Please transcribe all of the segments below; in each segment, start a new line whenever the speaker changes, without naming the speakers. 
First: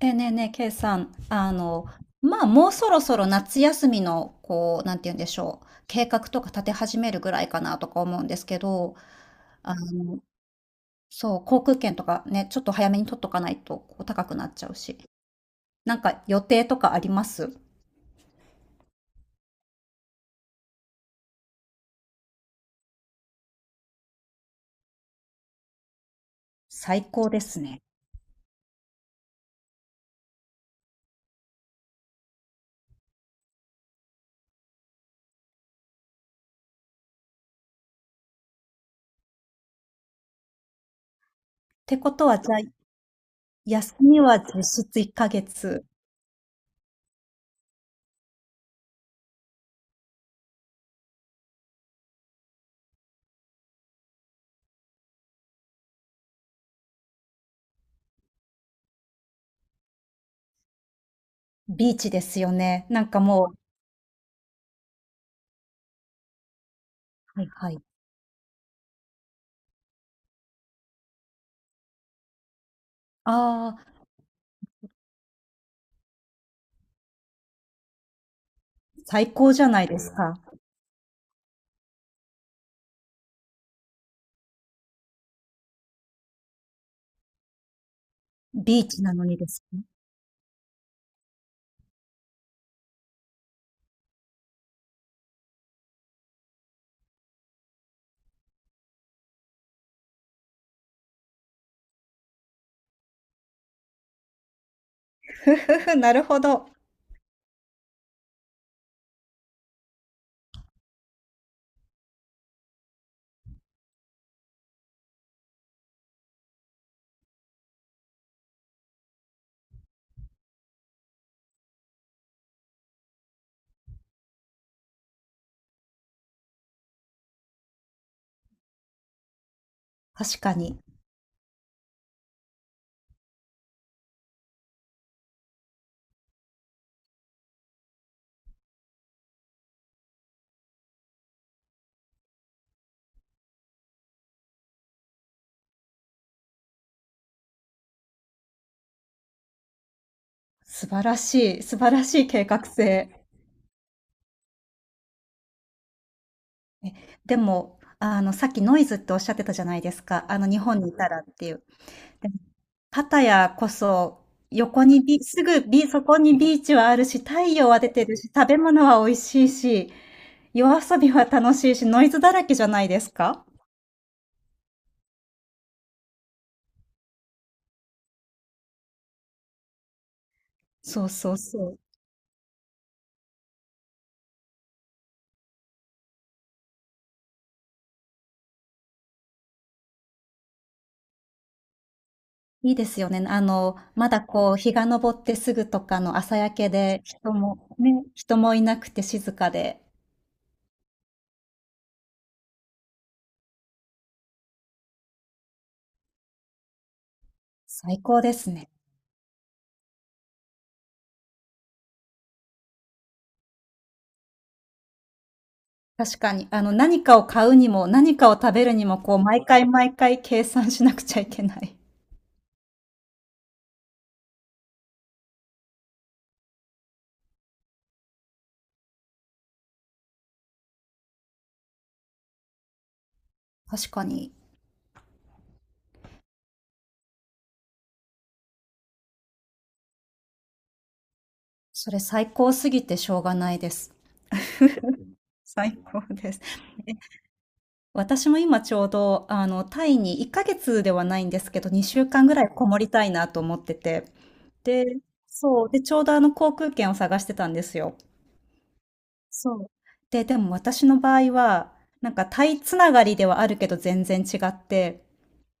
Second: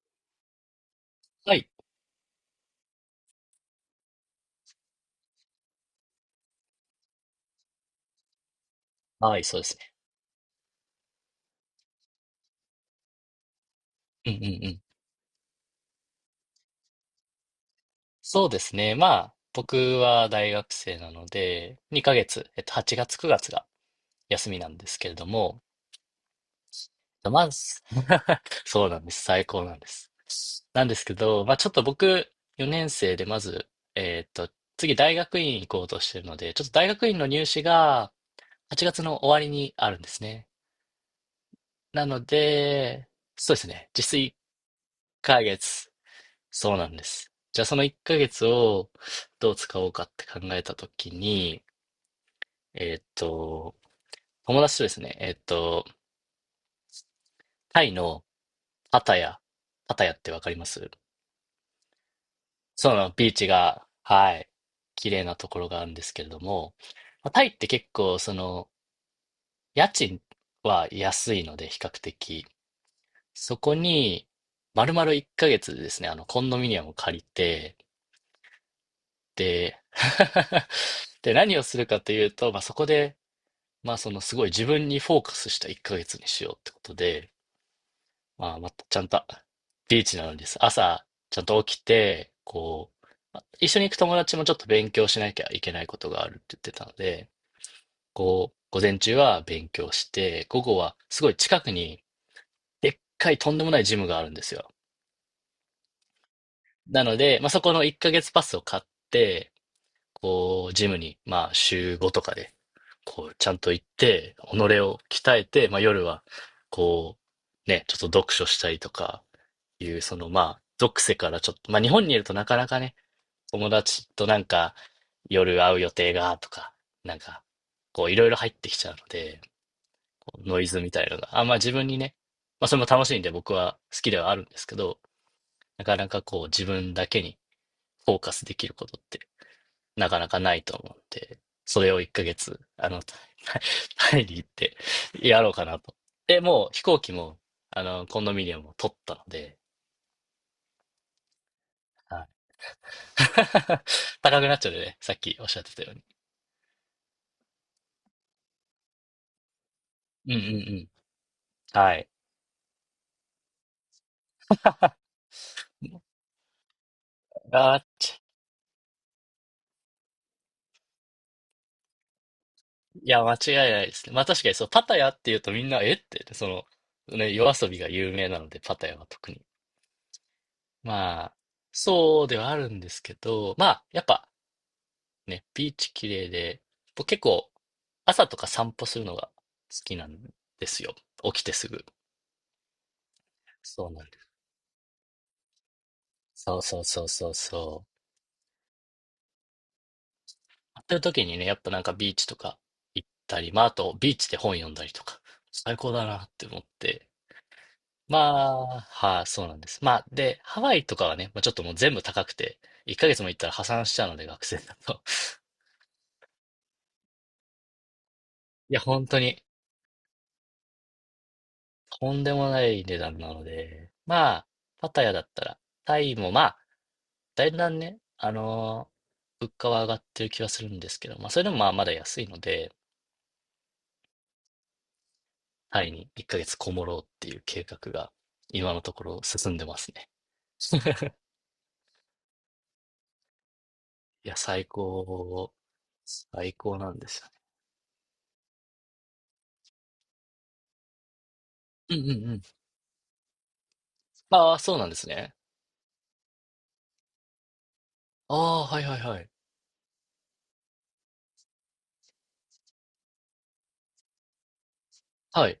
ねえねえ、ケイさん、
はい。
まあ、もうそろそろ夏休みの、こう、なんて言うんでしょう、計画とか立て始めるぐらいかなとか思うんですけど、
はい、そうで
あ
すね。
の、そう、航空券とかね、ちょっと早めに取っとかないと、こう、高
うん
く
うん
なっち
う
ゃう
ん。
し。なんか予定とかあります？
そうですね。まあ、僕は大学生なので、2ヶ月、8月、9月が休みなんですけれども、
最高で
まあ、
すね。っ
そうなんです。最高なんです。なんですけど、まあ、ちょっと僕、4年生で、まず、えっと、次、大学院行こうとしてるので、ちょっと大学院の入試が8月の終わりにあるんですね。
て
な
こ
の
とは、じゃあ、
で、そうですね。
休
実質
み
1
は実質1ヶ
ヶ
月、
月。そうなんです。じゃあその1ヶ月をどう使おうかって考えたときに、えーっと、友達とですね、タイのパタヤ、パタヤってわかります？
ビーチですよね。
そう
な
なの。
んか
ビーチ
も
が、はい、綺麗なところがあるんですけれども、まあ
う、
タ
は
イ
い
って
はい。
結構その家賃は安いので比較的、そこ
ああ、
に丸々1ヶ月ですね、あのコンドミニアムを借りて、
最高じゃ
で、
ないですか。
で、何をするかというと、まあ、そこでまあ、そのすごい自分にフォーカスした1ヶ月にしようってことで、まあ、ま
ビ
た
ー
ち
チ
ゃん
な
と
のにですね。
ビーチなのにです。朝ちゃんと起きて、こう、まあ一緒に行く友達もちょっと勉強しなきゃいけないことがあるって言ってたので、こう、午前中は勉強して、午後はすごい近くにでっかいとんでもないジムがあるんですよ。
ふふふ、なるほど。
なので、まあ、そこの1ヶ月パスを買って、こう、ジムに、まあ、週5とかで、こう、ちゃんと行って、己を鍛えて、まあ、夜は、こう、ね、ちょっと読書したりとか、いう、その、まあ、属性からちょっと、まあ、日本にいるとなかなかね、友達となんか、夜会う予定が、とか、なんか、こう、いろいろ入ってきちゃうので、こ
確
う
か
ノイ
に。
ズみたいなのが、あ、まあ、自分にね、まあ、それも楽しいんで僕は好きではあるんですけど、なかなかこう、自分だけにフォーカスできることってなかなかないと思うんで、それを1ヶ月、あの、タイタイに行ってやろうかなと。で、もう飛行機も、あの、コンドミニアムを取ったので、
素晴らしい、素晴らし
は
い
い。
計画性。
高くなっちゃうでね、さっきおっしゃってたように。
え、でも、さっきノイズっておっしゃってたじゃないです
う
か。
んうんう
日本
ん。
にいたらっていう。
はい。
でも、パやこそ、横に ビ、すぐビ、そこにビーチはあるし、太陽は
あ、
出てる
ち
し、食べ物は美味しいし、夜遊びは楽しいし、ノイズだらけじゃないで
い
す
や、間違
か？
いないですね。まあ確かにそう、パタヤっていうとみんな、えって、その、ね、夜遊びが有名なので、パタヤは特に。
そう
ま
そ
あ、
うそう。
そうではあるんですけど、まあ、やっぱ、ね、ビーチ綺麗で、僕結構朝とか散歩するのが好きなんですよ。起きてすぐ。
いいですよね。
そうな
ま
んで
だこう、日が昇ってすぐとかの朝
す。
焼
そう
け
そう
で、
そうそ
人
う
も、
そう。
ね、人もいなくて静かで、
やってる時にね、やっぱなんかビーチとか行ったり、まああとビーチで本読んだりとか、最高だなって思って。
最
ま
高ですね。
あ、はい、そうなんです。まあ、で、ハワイとかはね、まあ、ちょっともう全部高くて、1ヶ月も行ったら破産しちゃうので、学生だと。
確かに、何かを買うにも、何かを食べ る
いや、
にも、
本
こう、
当に、
毎回毎回計算しなくちゃいけない。
とんでもない値段なので、まあ、パタヤだったら、タイもまあ、だんだんね、物価は上がってる気はするんですけど、まあ、それでもまあまだ安いので、
確かに、
タイに1ヶ月こもろうっていう計画が、今のところ進んでますね。
それ最高すぎてしょうがないです。
いや、最高、
最高です。
最高な
え、
んですよね。
私も今ちょうど、タイに1ヶ月ではないんですけど、
う
2
んうん
週間
う
ぐ
ん。
らいこもりたいなと思ってて。
ああ、そう
で、
なんですね。
そう、で、ちょうどあの航空券を探してたんですよ。
ああ、はいはいはい。
そう。で、でも私の場合は、なんかタイつながりではあるけど全然違って、
はい。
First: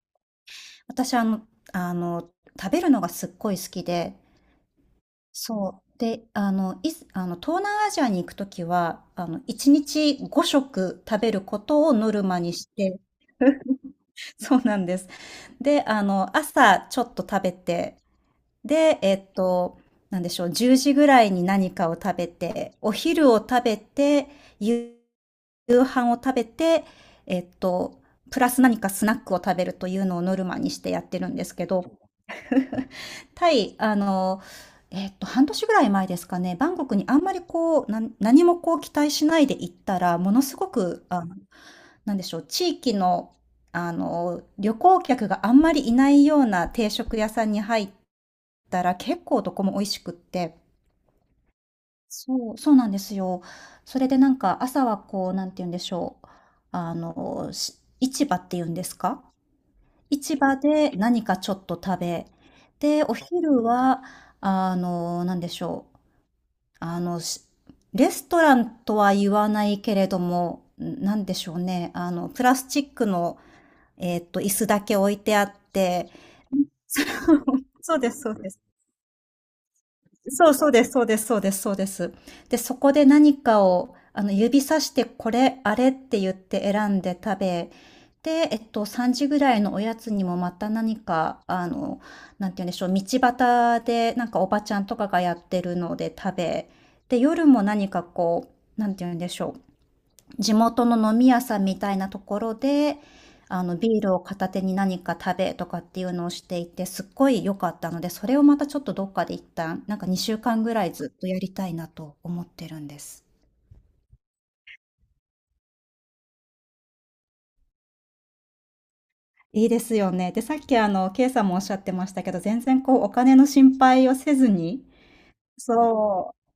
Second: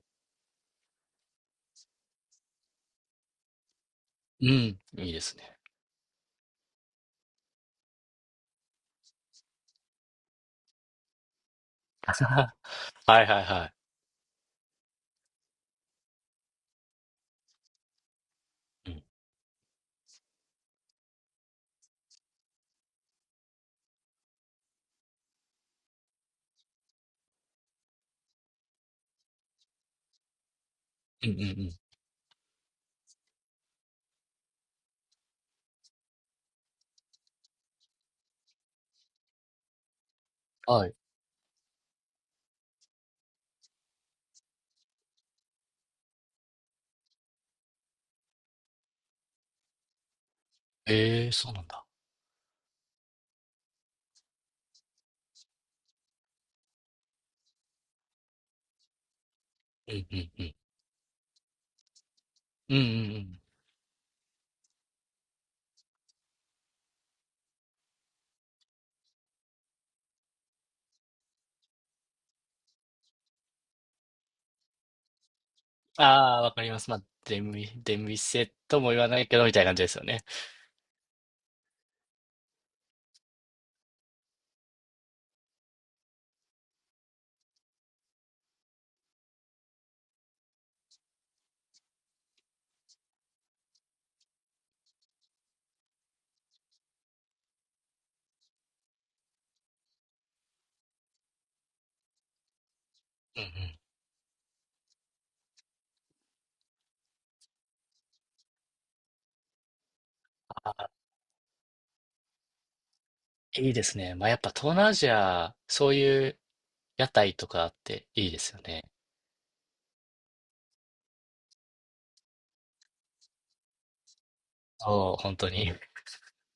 私、あの、食べるのがすっごい好きで、
うん、いいですね。
そう。で、いあの、東南アジアに行くときは、1日5食食べることを ノルマ
は
にして、
いはいはい。
そうなんです。で、朝ちょっと食べて、
う
で、
ん、
なんでしょう、10時ぐらいに何かを食べて、お昼を食べて、夕夕飯を食べて、えっと、プラス何かスナックを食べるというのをノルマにしてやって
う
る
んう
ん
んう
ですけ
ん。
ど、タイ、半年ぐらい前ですかね、バンコクにあんまりこう、何もこう期待しないで行ったら、ものすご
はい。
く、なんでしょう、地域の、旅行客があんまりいないような定食屋さんに入ったら、結構どこも美味しくって。
ええ、そうなんだ。
そう、そうなんですよ。それでなんか朝はこう、なんて言うんでしょう。市場っていうんですか？
うんうん
市
うん
場で何かちょっと食べ、
うん。うん
で、お
うん。
昼は、なんでしょう。あの、しレストランとは言わないけれども、んなんでしょうね。プラスチックの、椅子だけ置いてあって。
ああ、わかります。まあ、出 店、出
そうですそうで
店
す。
とも言わないけど、みたいな感じですよね。
そうそうです、そうです、そうです、そうです。で、そこで何かを、指さして、これ、あれって言って選んで食べ、で、3時ぐらいのおやつにもまた何か、なんて言うんでしょう、道端で、なんかおばちゃんとかがやってるので食べ、で、夜も何かこう、なんて言うんでしょう、地元の飲み屋さんみたいなところで、
うんうん。
ビールを片手に何か食べとかっていうのをしていて、すっごい良かったので、それをまたちょっとどっかで一旦、なんか2週間ぐ
あ、
らいずっとやりたいなと思ってるんです。
いいですね。まあ、やっぱ東南アジア、そういう屋台とかあっていいですよね。
いいですよね。で、さっきケイさんもおっしゃってましたけど、全然こう、お金の心配をせずに、
そう、本当に。
そう、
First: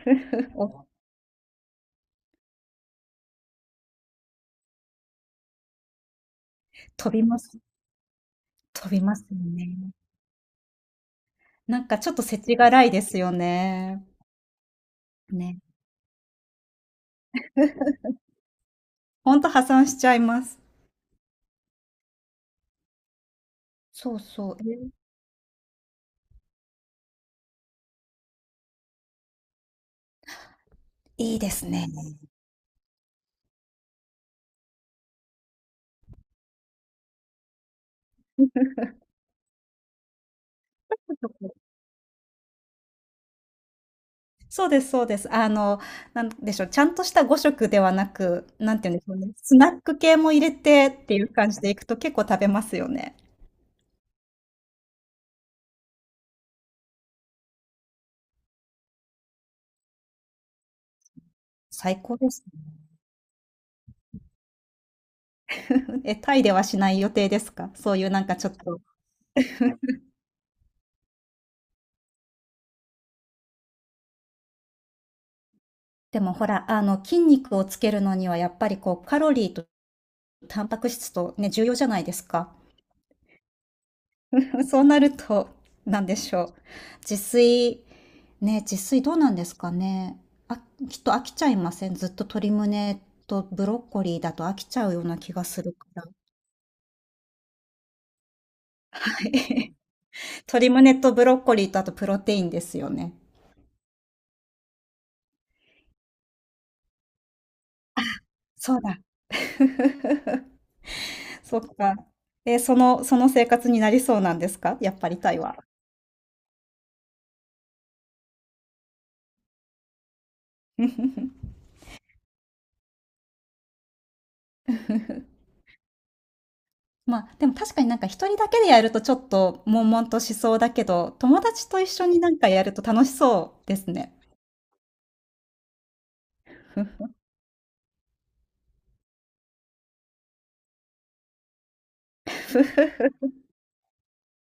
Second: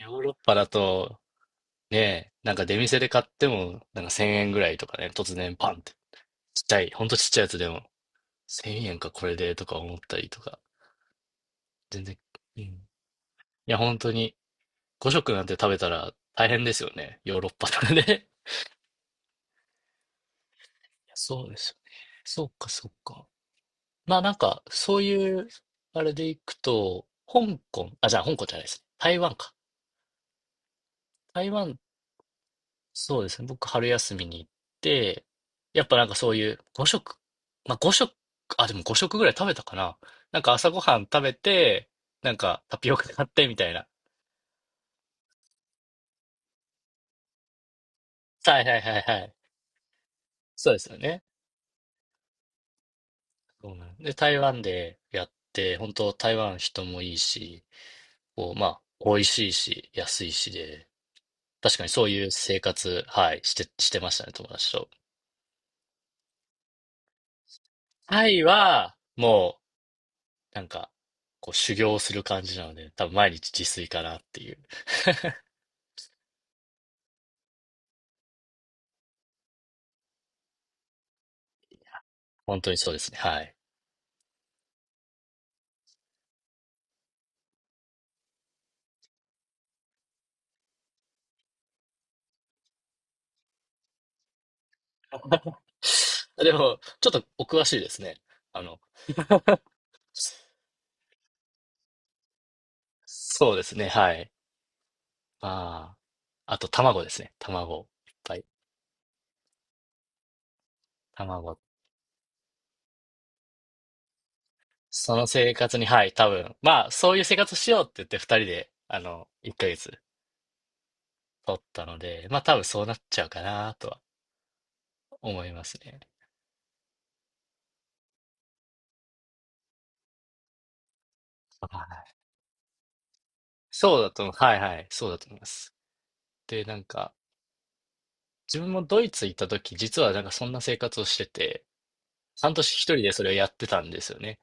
ヨーロッ パだ
お
と、ね、なんか出店で買っても、なんか1000円ぐらいとかね、突然パンって。ちっちゃい、ほん
飛
とち
び
っち
ま
ゃいやつ
す、
でも、1000
飛
円
び
か
ます
これ
よ
でとか
ね。
思ったりとか、
なんか
全
ちょっ
然、
と世知
うん。い
辛いですよ
や、本
ね。
当に、5食なんて
ね。
食べたら大変ですよね。ヨーロッパとかで。
ほんと破産しちゃいます。
そうですよね。そっかそっか。
そ
ま
う
あなん
そう。
か、そういう、あれでいくと、香港、あ、じゃあ香港じゃないですね。台湾か。
いい
台
です
湾、
ね。
そうですね。僕、春休みに行って、やっぱなんかそういう5食、まあ5食、あ、でも5食ぐらい食べたかな。なんか朝ごはん食べ て、なんかタピオカ買ってみたいな。
そうですそうですそうです。なんでしょう、ちゃんとした5食ではなく、
はい
な
はい
んていう
は
ん
い
でしょう
は
ね、
い。
スナック系も入れ
そうで
て
すよ
って
ね。
いう感じでいくと結構食べますよね。
そうなんで、台湾でやって、本当台湾人もいいし、こう、まあ、美味しいし、安いしで、確かに
最
そう
高
いう
です
生
ね。
活、はい、してましたね、友達と。
タイではしない予定ですか？そういうなん
タ
か
イ
ちょっと。
は、もう、なんか、こう、修行する感じなので、多分毎日自炊かなっていう。
でもほら、筋肉をつけるのにはやっぱりこう、カロリーとタンパク質とね、重要じゃないですか。
本当にそうですね、はい。
そうなると、なんでしょう。自炊、ね、自炊どうなんですかね。あ、きっと飽きちゃいません？ずっと鶏胸とブロッコリーだと飽きちゃうような気がするから。は
でも、ちょっとお詳しいですね。あの、
い 鶏胸とブロッコリーとあとプロテインですよね。
そうですね、はい。まああ、あと卵ですね、卵。いっぱい。
そうだ。
卵。
そっか。その生活になりそうなんですか？やっぱ
そ
り
の
タイ
生
は。
活に、はい、多分、まあ、そういう生活しようって言って二人で、あの、一ヶ月取 ったので、まあ多分そうなっちゃうかなとは思いますね。
まあ、でも確かになんか一人だけでやるとちょっと悶々としそうだけど、友達と一緒になんかやると楽しそうです
そうだ
ね。
と思う。はいはい。そうだと思います。で、なんか、自分もドイツ行った時、実はなんかそんな生活をしてて、半年一人でそれをやってたんですよね。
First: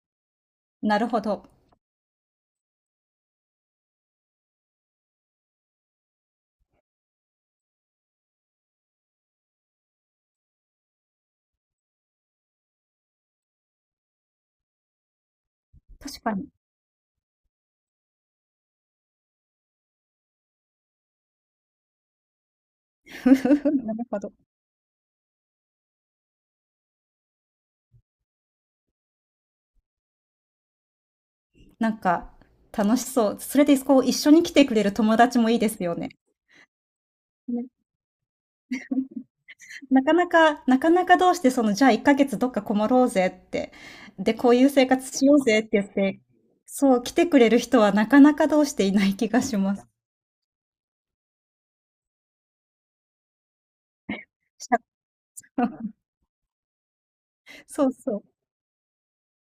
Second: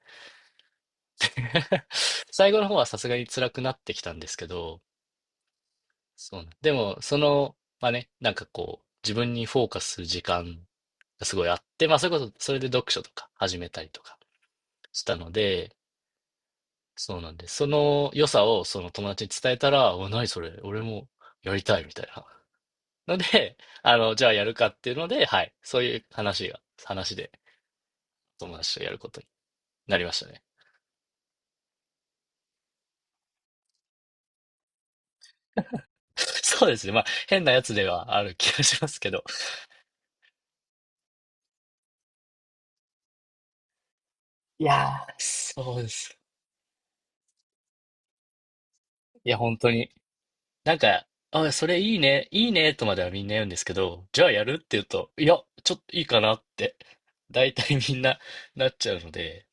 なるほど。
最後の方はさすがに辛くなってきたんですけど、そうなん、でも、その、まあね、なんかこう、自分にフォーカスする時間がすごいあって、まあそれこそ、それで読書とか始めたりとかしたので、
確かに。
そうなんです。その良さをその友達に伝えたら、お、何それ、俺もやりたいみたいなので、
な
あ
る
の、
ほ
じゃあ
ど。
やるかっていうので、はい。そういう話で友達とやることになりましたね。
なんか楽しそう。それでこう一緒に来てくれる友達もいいですよね。
そうですね。まあ、変なや
ね、
つではある気がしますけど。
なかなかなかなかどうしてそのじゃあ1ヶ月どっかこもろうぜって、で、こうい
い
う生
や
活
ー、
しようぜって
そう
言
で
っ
す。
て、そう、来てくれる人はなかなかどうしていない気
いや、
が
本
し
当
ます。
に。なんか、あ、それいいね、いいね、とまではみんな言うんですけど、じゃあやるって言うと、いや、
社
ちょっといいかなって、大 体
そう
みん
そ
な
う。
なっちゃうので、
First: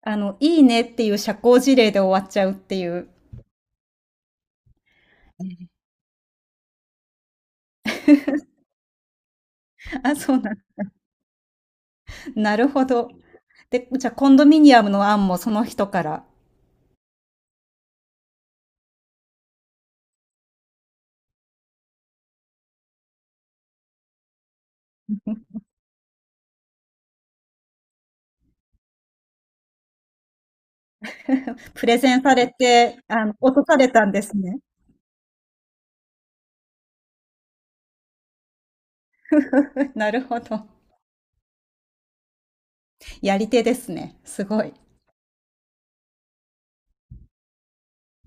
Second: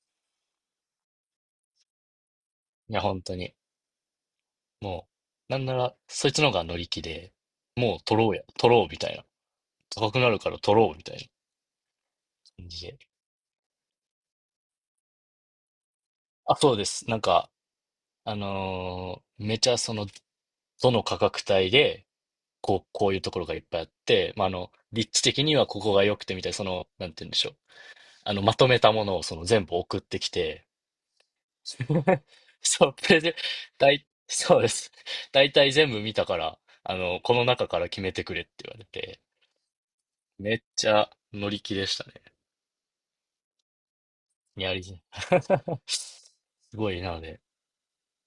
いいねっていう社交辞令で終わっちゃうってい
いや、
う。
本当に。も
う
う、なん
ん。
なら、そいつの方が乗り気で、もう取ろうや、取ろうみたいな。高
あ、
くな
そう
るか
なん。
ら取ろうみたいな
な
感
る
じ
ほ
で。
ど。で、じゃ、コンドミニアムの案もその人から、
あ、そうです。なんか、めちゃその、どの価格帯で、こう、こういうところがいっぱいあって、まあ、あの、立地的に はここが良くてみたいな、その、なんて言うんでしょう。あの、まとめたものをその全部送ってきて、
プレゼ ンされ
そう、
て、
プレゼン、
落とされたんです
そ
ね。
うです。大体全部見たから、あの、この中から決めてくれって言われて、
なるほ
めっ
ど。
ちゃ乗り気でしたね。
やり手ですね。すご
ニ
い。
ャリズム。すごい、なので。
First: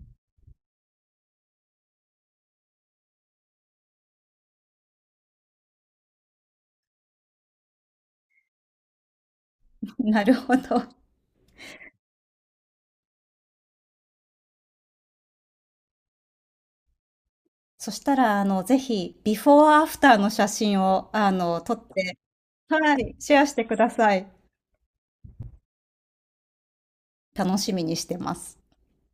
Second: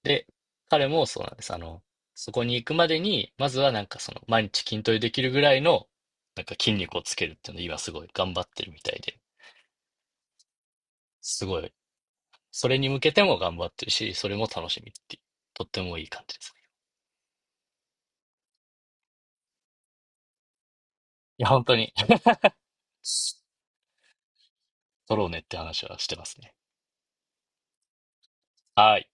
で、彼もそうなんです。あの、そこに行くまでに、まずはなんかその、毎日筋トレできるぐらいの、なんか筋肉をつけるっていうのを今すごい頑張ってるみたいで、
なるほど。
すごい、それに向けても頑張ってるし、それも楽しみっていう、とってもいい感じですね。
そしたら、ぜひ、ビフォーアフターの写真を、
いや、本
撮
当
っ
に、
て、はい、シェアしてください。
取ろうねって話はしてますね。
楽しみにしてます。
はい。